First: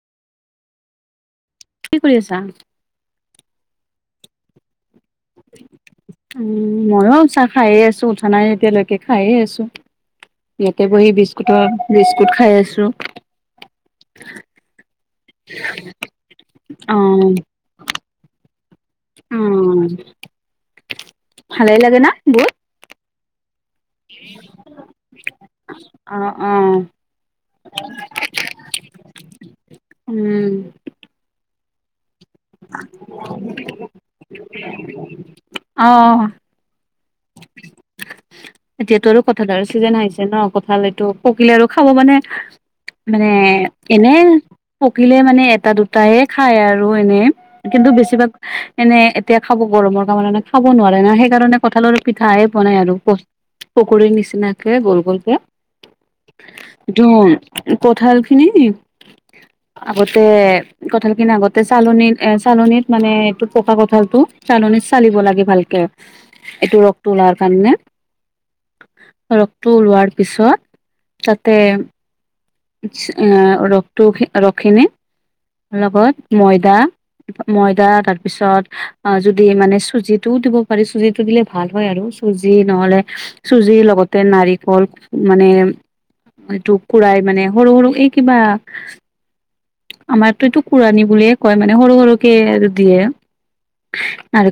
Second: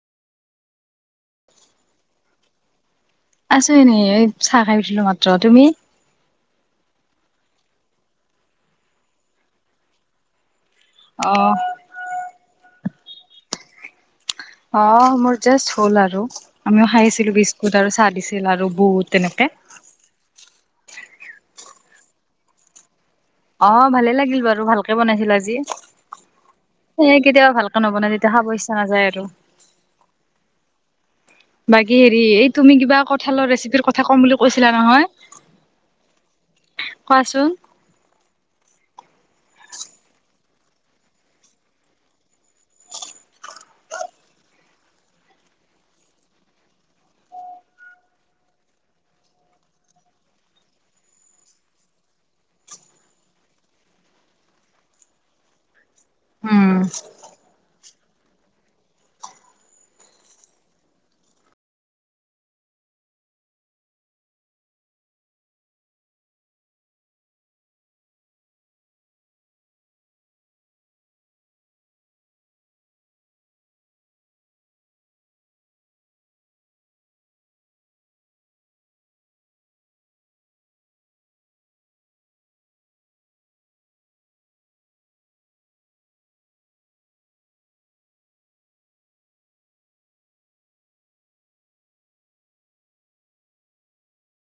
কি কৰি আছা? আছো এনে। এই চাহ খাই উঠিলো মাত্ৰ। তুমি? উম, ময়ো চাহ খায়েই আছোঁ, উঠা নাই এতিয়ালৈকে খায়েই আছোঁ। ইয়াতে বহি অ বিস্কুটৰ বিস্কুট খাই আছোঁ। অ', মোৰ জাষ্ট হ'ল আৰু আমিও খাই আছিলোঁ বিস্কুট আৰু চাহ দিছিল আৰু বুট। তেনেকে উম, ভালেই লাগে নে বোট? অ', ভালে লাগিল বাৰু ভালকে বনাইছিল আজি। অ', অ', সেয়ে কেতিয়াবা ভালকে নবনালে তেতিয়া খাব ইচ্ছা নাযায় আৰু। উম, বাকী হেৰি, এই তুমি কিবা কঁঠালৰ ৰেচিপিৰ কথা কম বুলি কৈছিলা নহয়। অ', কোৱাচোন। এতিয়াটো আৰু কঁঠালৰ চিজন আহিছে ন? কঁঠাল এইটো পকিলে আৰু খাব মানে মানে, এনে পকিলে মানে এটা দুটাই খায় আৰু এনেই কিন্তু বেছিভাগ এনে এতিয়া খাব গৰমৰ কাৰনে খাব নোৱাৰে না, সেইকাৰণে কঁঠালৰ পিঠাই বনাই আৰু প পকৰীৰ নিচিনাকে গুল গুলকৈ, উম ধুন কঁঠালখিনি আগতে কঁঠাল খিনি আগতে চালনিত এ চালনিত মানে এইটো পকা কঁঠালটো চালনিত চালিব লাগে ভালকে, এইটো ৰসটো ওলাবৰ কাৰণে ৰসটো ওলোৱাৰ পিছত তাতে এ ৰসটো, ৰসখিনি লগত ময়দা ময়দা তাৰ পিছত অ, যদি মানে চুজিটো দিব পাৰি, চুজিটো দিলে ভাল হয় আৰু। চুজি নহলে চুজি লগতে নাৰিকল মানে এইটো কুৰাই মানে সৰু সৰু এই কিবা আমাৰতো এইটো কুৰণী বুলিয়ে কয় মানে সৰু সৰুকে এইটো দিয়ে। আৰু